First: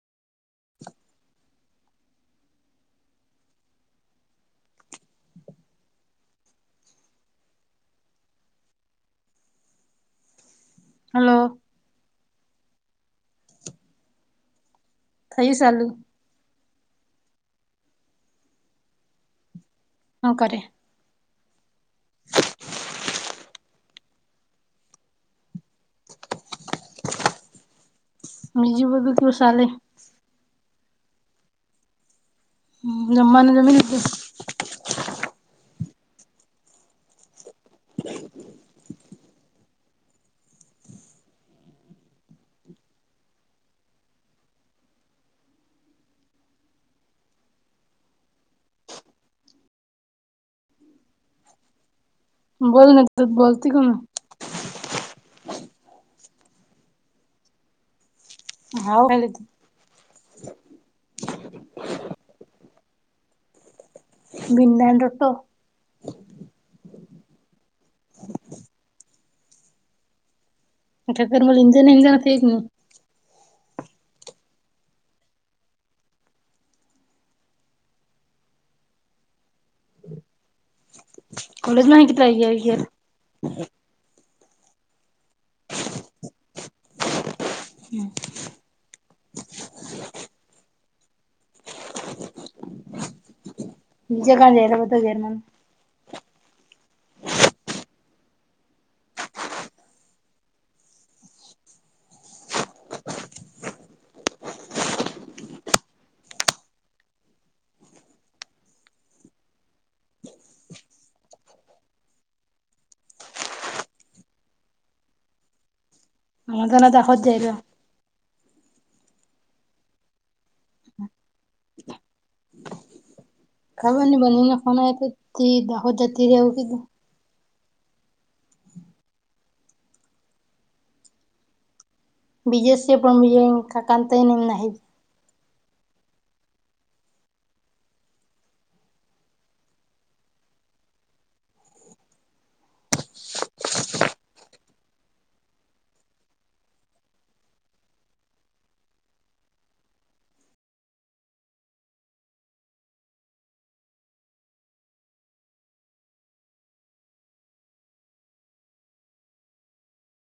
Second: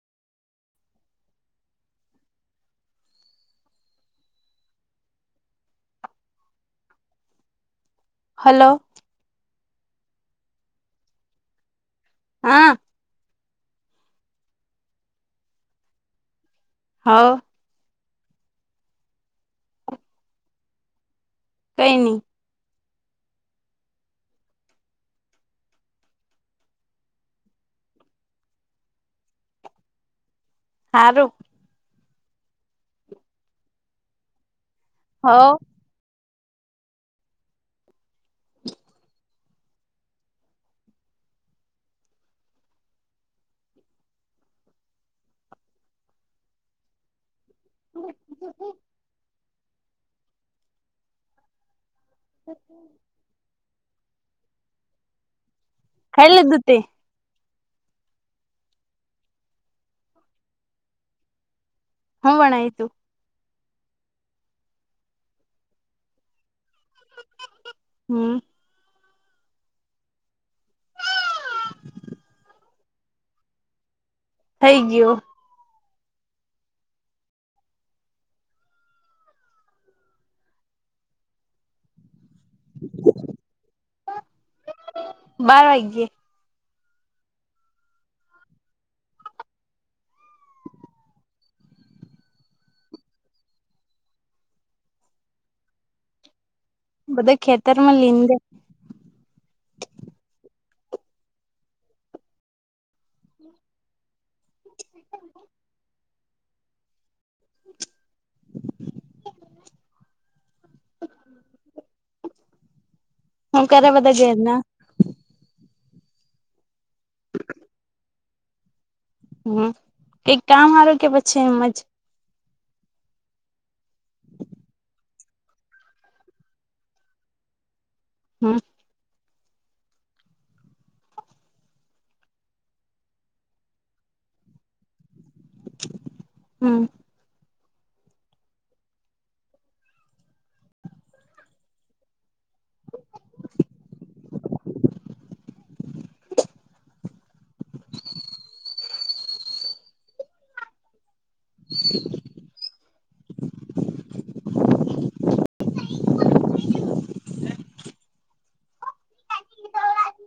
[unintelligible] Hello. Hello. હા. થઇ ચાલું. હવ. હું કરે? કઈ ની. બીજું બધું તું શાલે? હારું. જમાવાનું જમી લીધું? હવ. [unintelligible] બોલ ને, બોલતી કોમ. ખાઈ લીધું તે? હાવ. હું બનાવ્યું તું? ભીંડા ને રોટો હમ. અક મ ંધજ જ ફે જ ને [inaudible] થઈ ગયું. કોલેજમાં કેટ આઈયાય. [unintelligible] બાર વાગ્યે. હમ. બીજે બધા ક્યાં જાય, ઘેર માં. બધા ખેતરમાં. હું કરે, બધા ઘેરના. અમારા ત્યાંના દાહોદ ચાયલા. હમ, કઈ કામ સારું કે, પછી એમ જ. ખબર ન બનીને ફોનય તો, દાહોદ જતી રવું એવું કીધું. હમ. બીજેસ છે પણ બીજ કતાઈ નનેમ નહી [unintelligible] હમ. [unintelligible] [unintelligible]